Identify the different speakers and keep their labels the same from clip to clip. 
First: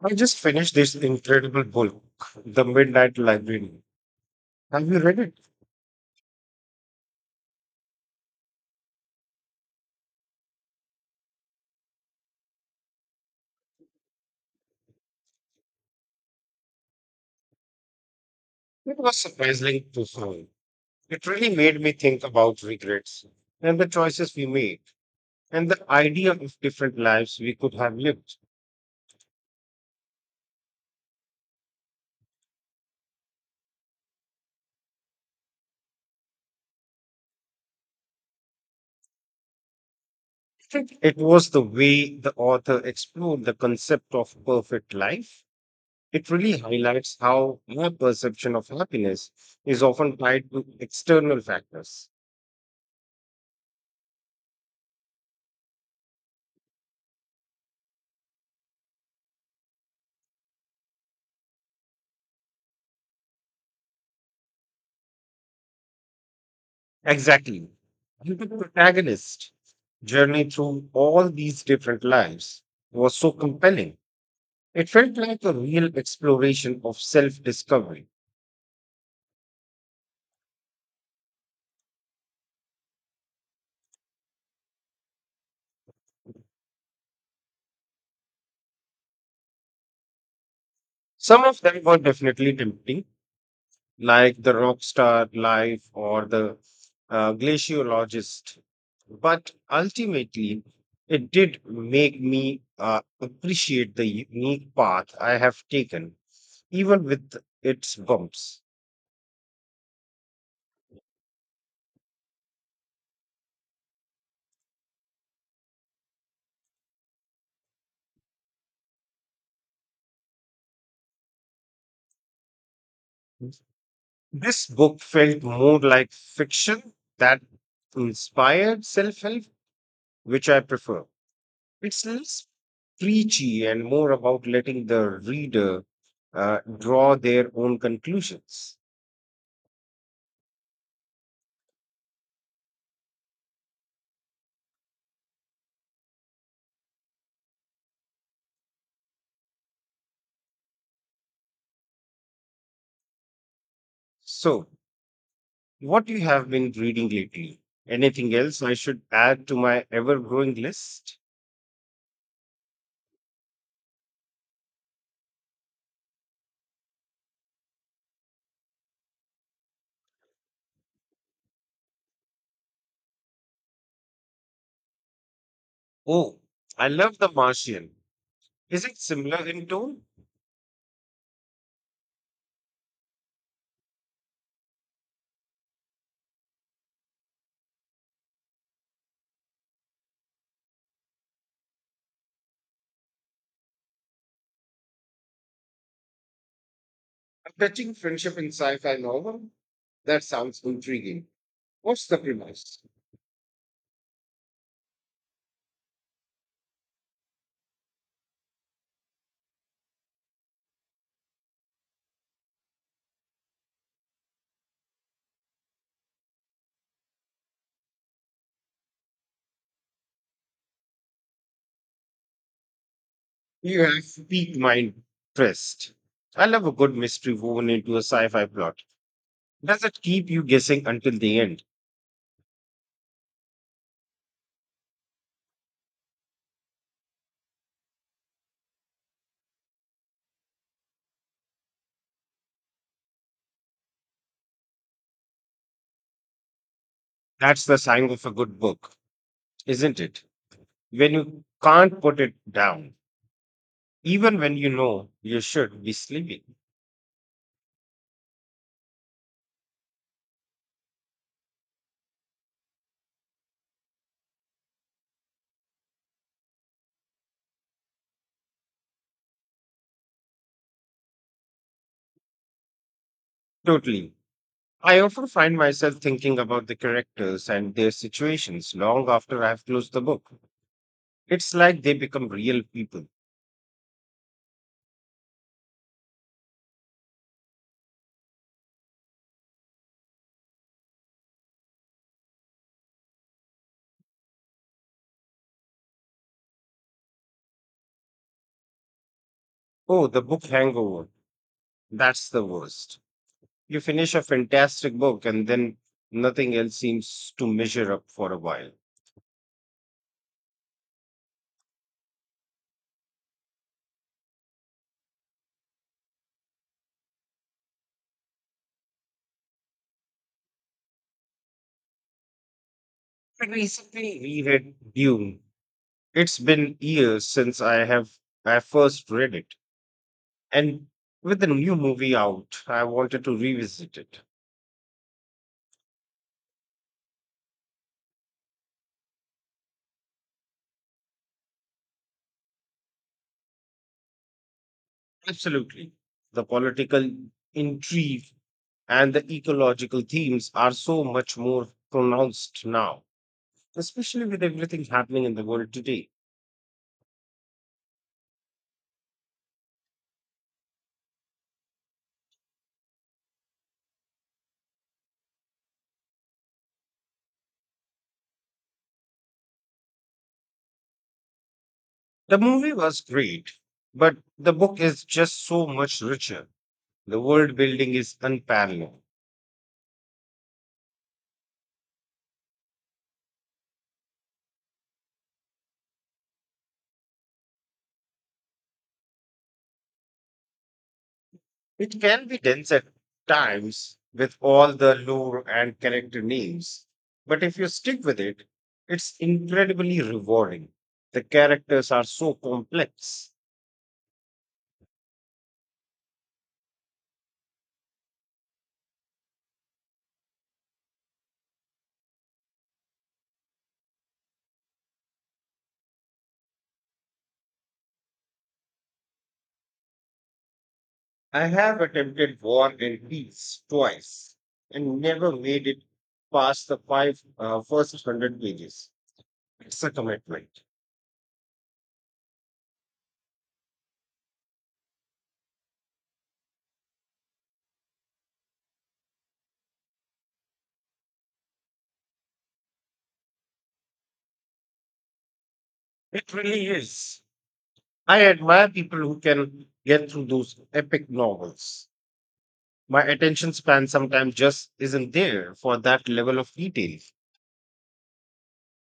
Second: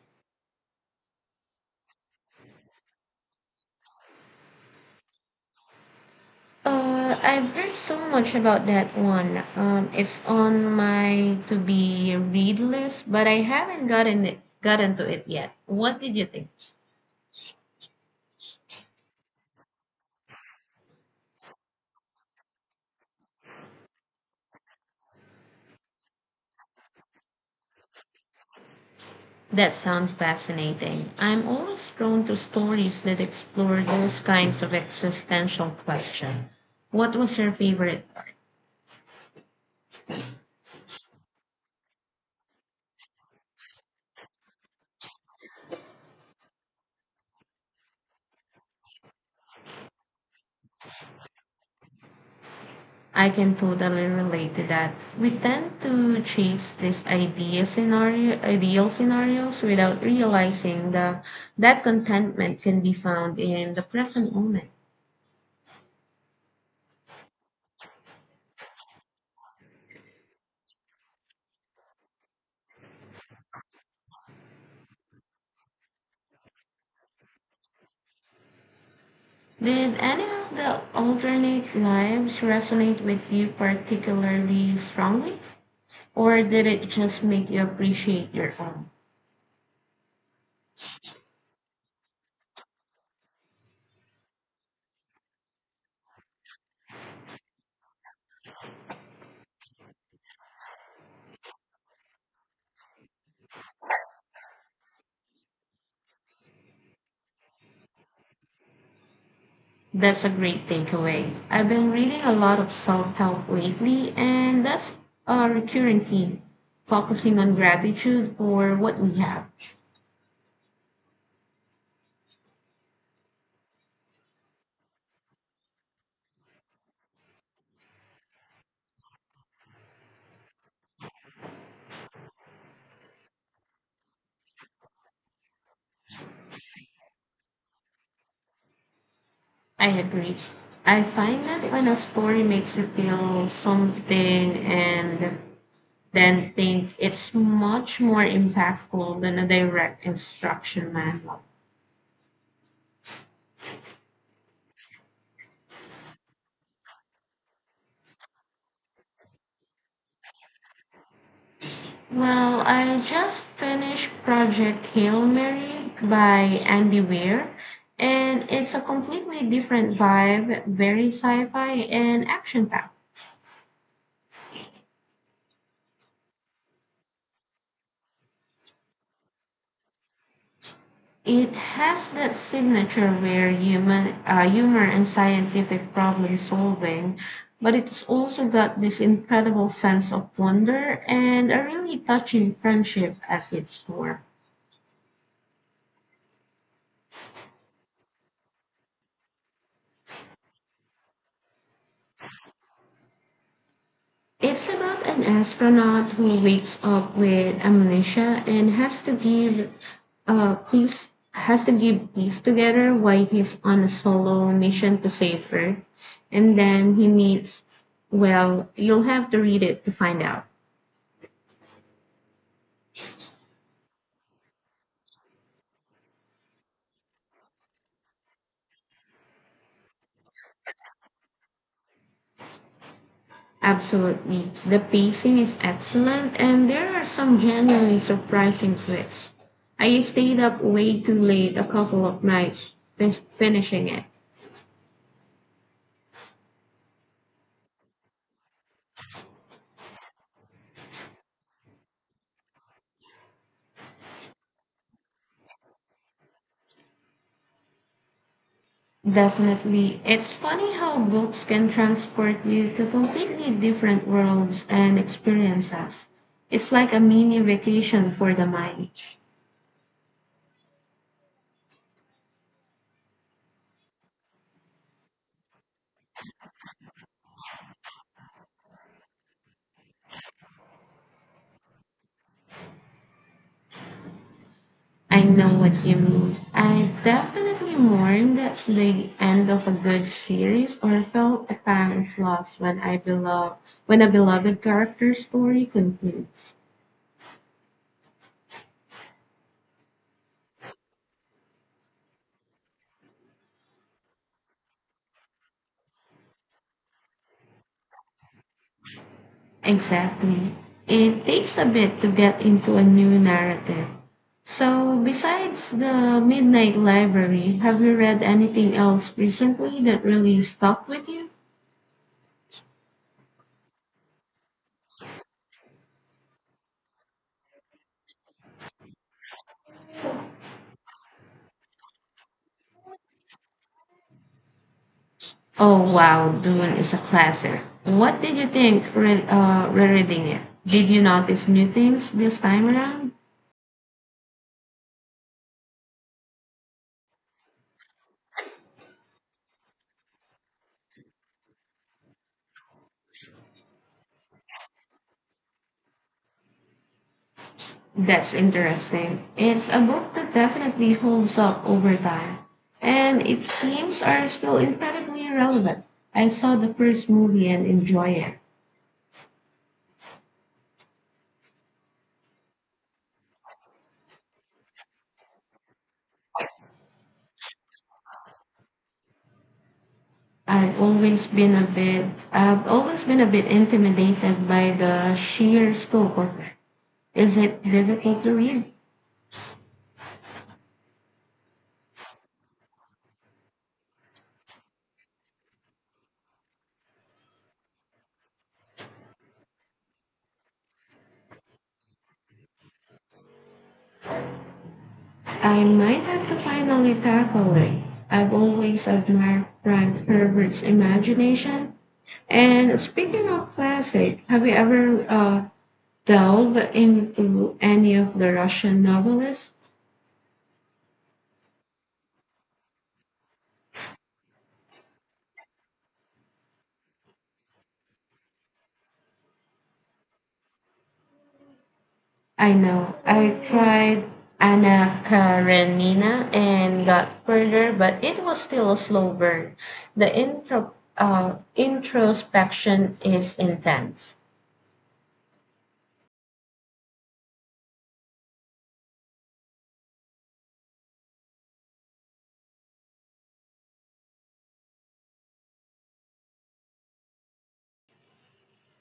Speaker 1: I just finished this incredible book, The Midnight Library. Have you read it?
Speaker 2: I've read so much about that one. It's on my to be read list, but I haven't gotten to it yet. What did you think?
Speaker 1: It was surprisingly profound. It really made me think about regrets and the choices we made and the idea of different lives we could have lived.
Speaker 2: That sounds fascinating. I'm always drawn to stories that explore those kinds of existential questions. What was your favorite?
Speaker 1: I think it was the way the author explored the concept of perfect life. It really highlights how our perception of happiness is often tied to external factors.
Speaker 2: I can totally relate to that. We tend to chase these ideal scenarios without that contentment can be found in the present moment.
Speaker 1: Exactly. And the protagonist's journey through all these different lives was so compelling. It felt like a real exploration of self discovery.
Speaker 2: Did any of the alternate lives resonate with you particularly strongly, or did it just make you appreciate your own?
Speaker 1: Some of them were definitely tempting, like the rock star life or the glaciologist. But ultimately, it did make me appreciate the unique path I have taken, even with its bumps.
Speaker 2: That's a great takeaway. I've been reading a lot of self help lately, and that's a recurring theme focusing on gratitude for what we have.
Speaker 1: This book felt more like fiction that inspired self help, which I prefer. It's less preachy and more about letting the reader draw their own conclusions.
Speaker 2: I agree. I find that when a story makes you feel something and then think, it's much more impactful than a direct instruction manual.
Speaker 1: So, what you have been reading lately? Anything else I should add to my ever growing list?
Speaker 2: Well, I just finished Project Hail Mary by Andy Weir, and it's a completely different vibe, very sci fi and action packed.
Speaker 1: Oh, I love The Martian. Is it similar in tone?
Speaker 2: It has that signature humor and scientific problem solving, but it's also got this incredible sense of wonder and a really touching friendship as its core.
Speaker 1: A touching friendship in sci fi novel? That sounds intriguing. What's the premise?
Speaker 2: It's about an astronaut who wakes up with amnesia and has to give peace together while he's on a solo mission to save her. And then he meets, well, you'll have to read it to find out.
Speaker 1: You have piqued my interest. I love a good mystery woven into a sci fi plot. Does it keep you guessing until the end?
Speaker 2: Absolutely. The pacing is excellent and there are some genuinely surprising twists. I stayed up way too late a couple of nights finishing it.
Speaker 1: That's the sign of a good book, isn't it? When you can't put it down, even when you know you should be sleeping.
Speaker 2: Definitely. It's funny how books can transport you to completely different worlds and experiences. It's like a mini vacation for the mind.
Speaker 1: Totally. I often find myself thinking about the characters and their situations long after I've closed the book. It's like they become real people.
Speaker 2: I know what you mean. I definitely mourned at the end of a good series or felt a pang of loss when a beloved character story concludes.
Speaker 1: Oh, the book hangover. That's the worst. You finish a fantastic book and then nothing else seems to measure up for a while.
Speaker 2: Exactly. It takes a bit to get into a new narrative. So, besides the Midnight Library, have you read anything else recently that really stuck with you?
Speaker 1: I recently reread Dune. It's been years since I first read it. And with the new movie out, I wanted to revisit it.
Speaker 2: Oh, wow, Dune is a classic. What did you think rereading it? Did you notice new things this time around?
Speaker 1: Absolutely. The political intrigue and the ecological themes are so much more pronounced now, especially with everything happening in the world today.
Speaker 2: That's interesting. It's a book that definitely holds up over time, and its themes are still incredibly relevant. I saw the first movie and enjoy it.
Speaker 1: The movie was great, but the book is just so much richer. The world building is unparalleled.
Speaker 2: I've always been a bit, I've always been a bit intimidated by the sheer scope of it. Is it difficult to read?
Speaker 1: It can be dense at times with all the lore and character names, but if you stick with it, it's incredibly rewarding. The characters are so complex.
Speaker 2: I might have to finally tackle it. I've always admired Frank Herbert's imagination. And speaking of classic, have you ever, delve into any of the Russian novelists?
Speaker 1: I have attempted war and peace twice and never made it past the five first hundred pages. It's a commitment.
Speaker 2: I know. I tried Anna Karenina and got further, but it was still a slow burn. The introspection is intense.
Speaker 1: It really is. I admire people who can get through those epic novels. My attention span sometimes just isn't there for that level of detail.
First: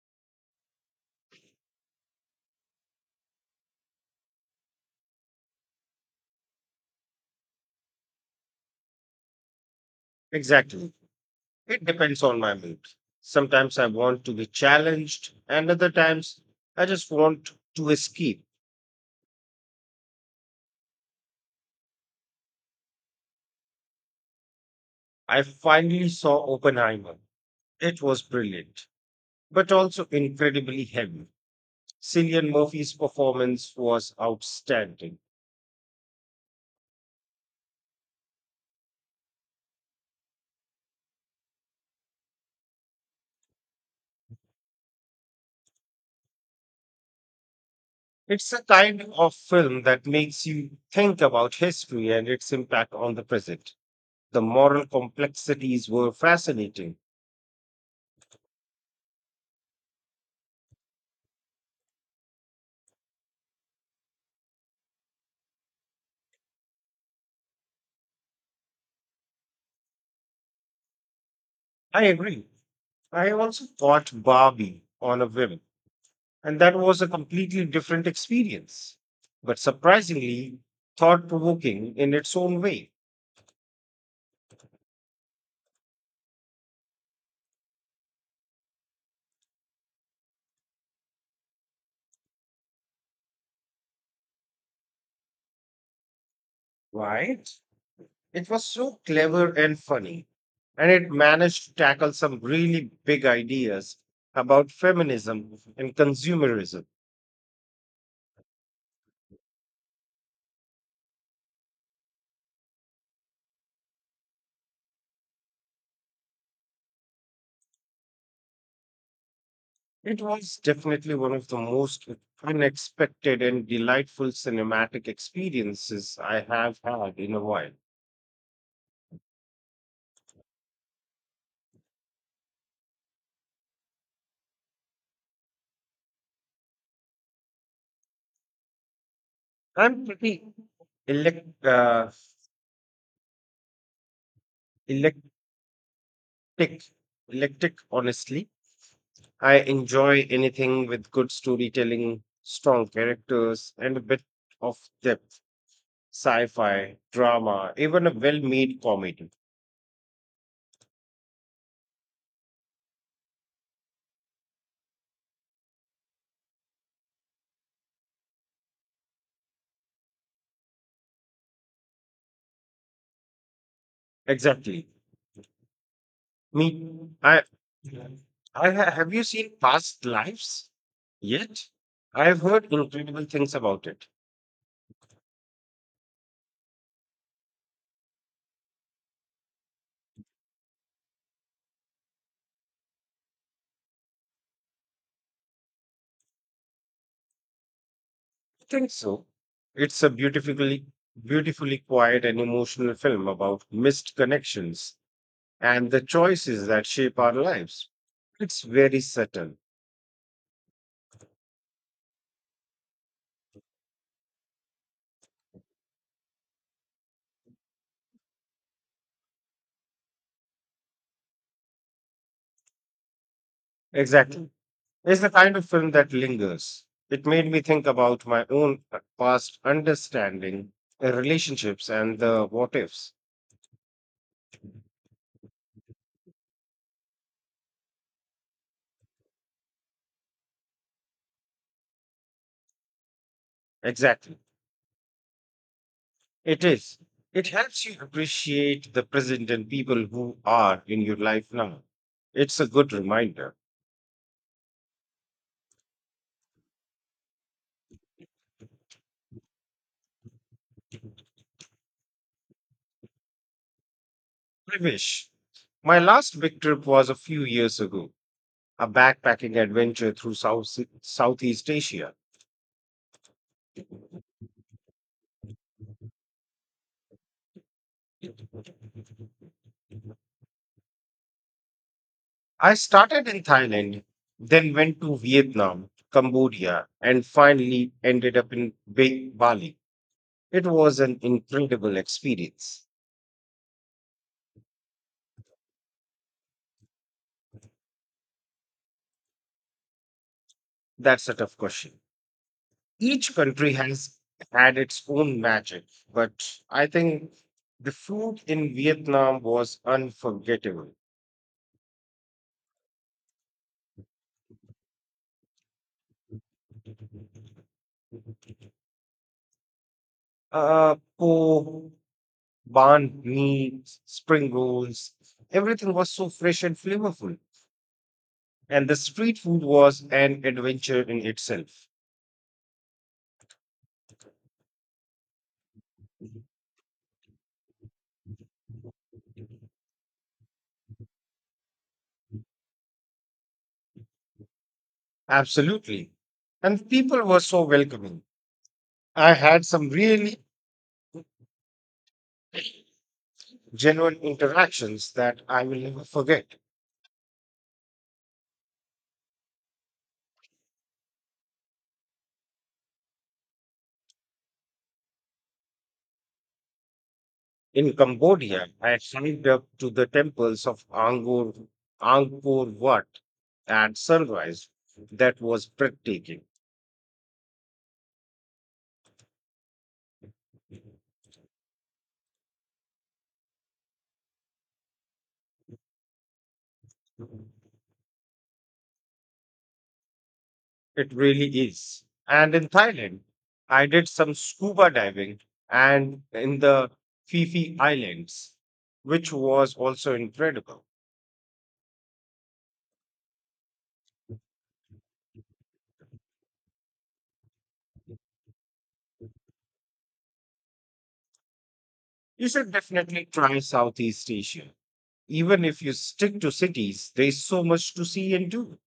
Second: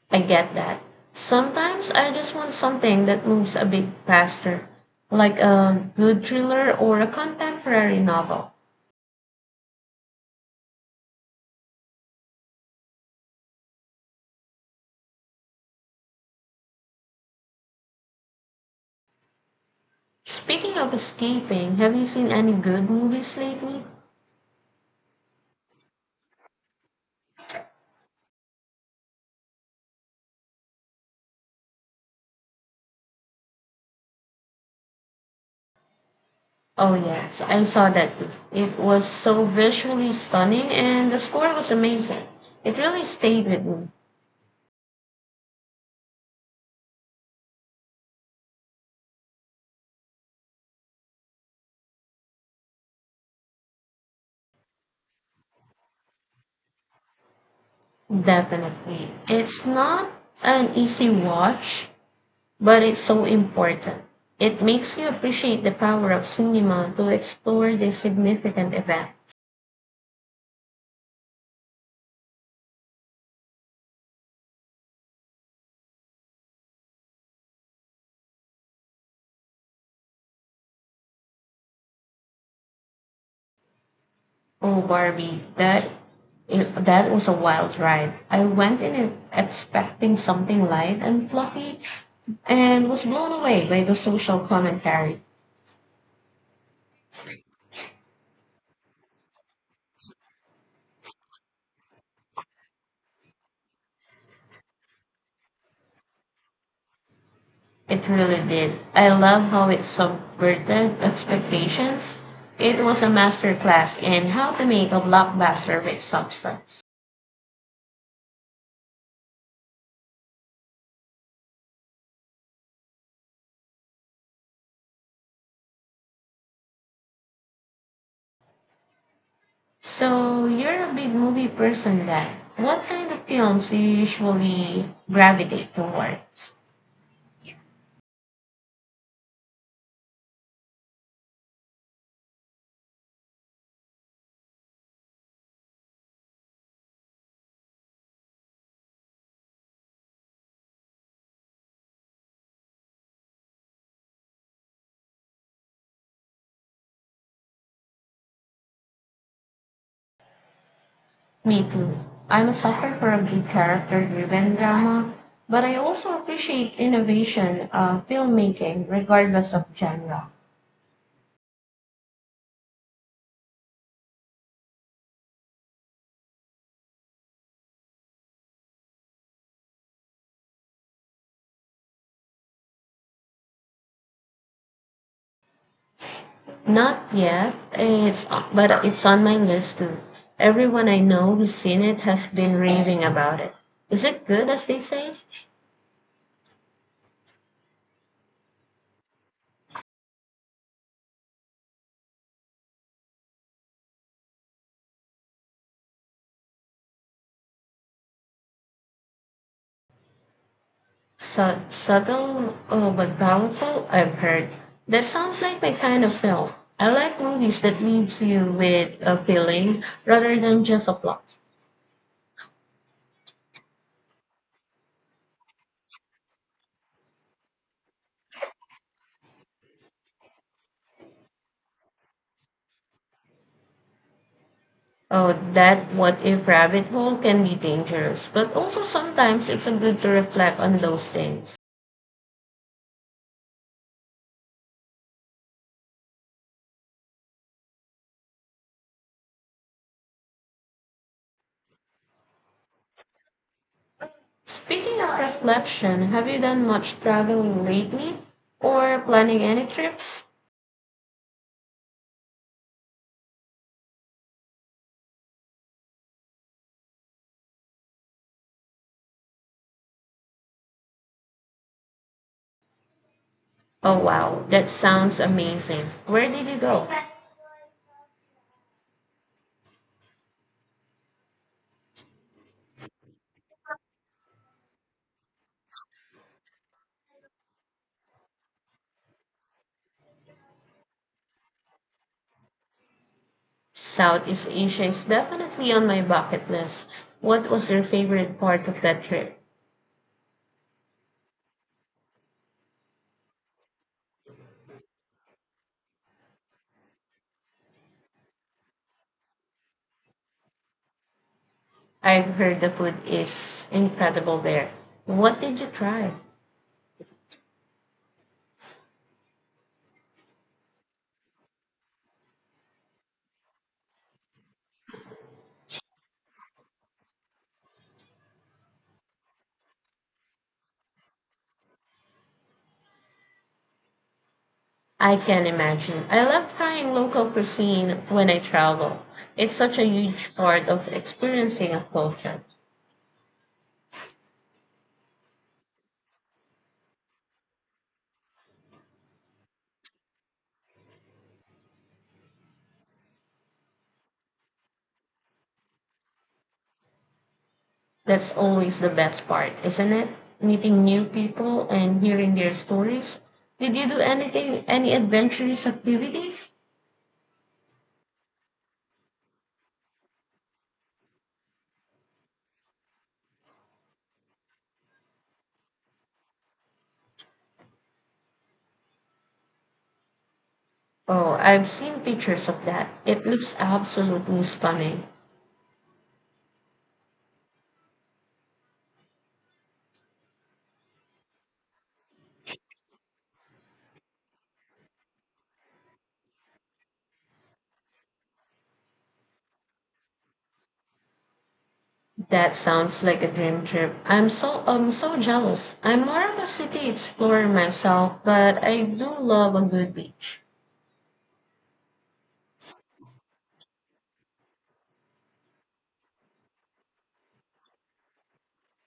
Speaker 2: I get that. Sometimes I just want something that moves a bit faster, like a good thriller or a contemporary novel.
Speaker 1: Exactly. It depends on my mood. Sometimes I want to be challenged, and other times I just want to escape.
Speaker 2: Speaking of escaping, have you seen any good movies lately?
Speaker 1: I finally saw Oppenheimer. It was brilliant, but also incredibly heavy. Cillian Murphy's performance was outstanding.
Speaker 2: Oh yes, I saw that. It was so visually stunning and the score was amazing. It really stayed with me.
Speaker 1: It's a kind of film that makes you think about history and its impact on the present. The moral complexities were fascinating.
Speaker 2: Definitely. It's not an easy watch, but it's so important. It makes you appreciate the power of cinema to explore the significant events.
Speaker 1: I agree. I also caught Barbie on a whim, and that was a completely different experience, but surprisingly thought provoking in its own way.
Speaker 2: Oh Barbie, that was a wild ride. I went in it expecting something light and fluffy and was blown away by the social commentary.
Speaker 1: Right? It was so clever and funny, and it managed to tackle some really big ideas about feminism and consumerism.
Speaker 2: It really did. I love how it subverted expectations. It was a masterclass in how to make a blockbuster with substance.
Speaker 1: It was definitely one of the most unexpected and delightful cinematic experiences I have had in a while.
Speaker 2: So, you're a big movie person then. What kind of films do you usually gravitate towards?
Speaker 1: I'm pretty elect, uh, electric, electric, honestly. I enjoy anything with good storytelling, strong characters, and a bit of depth. Sci fi, drama, even a well made comedy.
Speaker 2: Me too. I'm a sucker for a good character driven drama, but I also appreciate innovation, filmmaking, regardless of genre.
Speaker 1: Exactly. Me, I, I ha- have you seen Past Lives yet? I've heard incredible things about it.
Speaker 2: Not yet. It's But it's on my list too. Everyone I know who's seen it has been raving about it. Is it good as they say?
Speaker 1: I think so. It's a beautifully quiet and emotional film about missed connections and the choices that shape our lives. It's very subtle.
Speaker 2: Subtle, oh, but powerful, I've heard. That sounds like my kind of film. I like movies that leaves you with a feeling rather than just a plot.
Speaker 1: Exactly. It's the kind of film that lingers. It made me think about my own past understanding, relationships, and the what ifs.
Speaker 2: Oh, that what if rabbit hole can be dangerous, but also sometimes it's a good to reflect on those things.
Speaker 1: Exactly. It is. It helps you appreciate the present and people who are in your life now. It's a good reminder.
Speaker 2: Speaking of reflection, have you done much traveling lately or planning any trips?
Speaker 1: I wish. My last big trip was a few years ago, a backpacking adventure through Southeast Asia.
Speaker 2: Oh wow, that sounds amazing. Where did you go?
Speaker 1: I started in Thailand, then went to Vietnam, Cambodia, and finally ended up in Bali. It was an incredible experience.
Speaker 2: Southeast Asia is definitely on my bucket list. What was your favorite part of that trip?
Speaker 1: That's a tough question. Each country has had its own magic, but I think the food in Vietnam was unforgettable.
Speaker 2: I've heard the food is incredible there. What did you try?
Speaker 1: Uh, po, banh mi, spring rolls, everything was so fresh and flavorful. And the street food was an adventure in itself.
Speaker 2: I can imagine. I love trying local cuisine when I travel. It's such a huge part of experiencing a culture.
Speaker 1: Absolutely. And the people were so welcoming. I had some really genuine interactions that I will never forget.
Speaker 2: That's always the best part, isn't it? Meeting new people and hearing their stories. Did you do anything, any adventurous activities?
Speaker 1: In Cambodia, I signed up to the temples of Angkor Wat at sunrise. That was breathtaking.
Speaker 2: Oh, I've seen pictures of that. It looks absolutely stunning.
Speaker 1: It really is. And in Thailand, I did some scuba diving and in the Phi Phi Islands, which was also incredible.
Speaker 2: That sounds like a dream trip. I'm so jealous. I'm more of a city explorer myself, but I do love a good beach.
Speaker 1: You should definitely try Southeast Asia. Even if you stick to cities, there's so much to see and do.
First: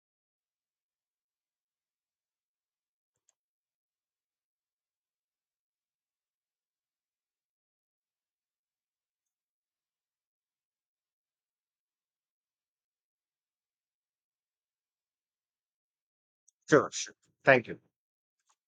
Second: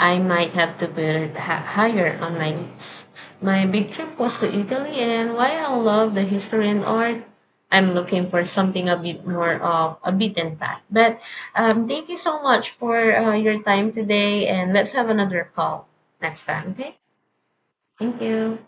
Speaker 2: I might have to build higher on my needs. My big trip was to Italy, and while I love the history and art, I'm looking for something a bit more of a beaten path. But thank you so much for your time today, and let's have another call next time, okay?
Speaker 1: Sure. Thank you.
Speaker 2: Thank you.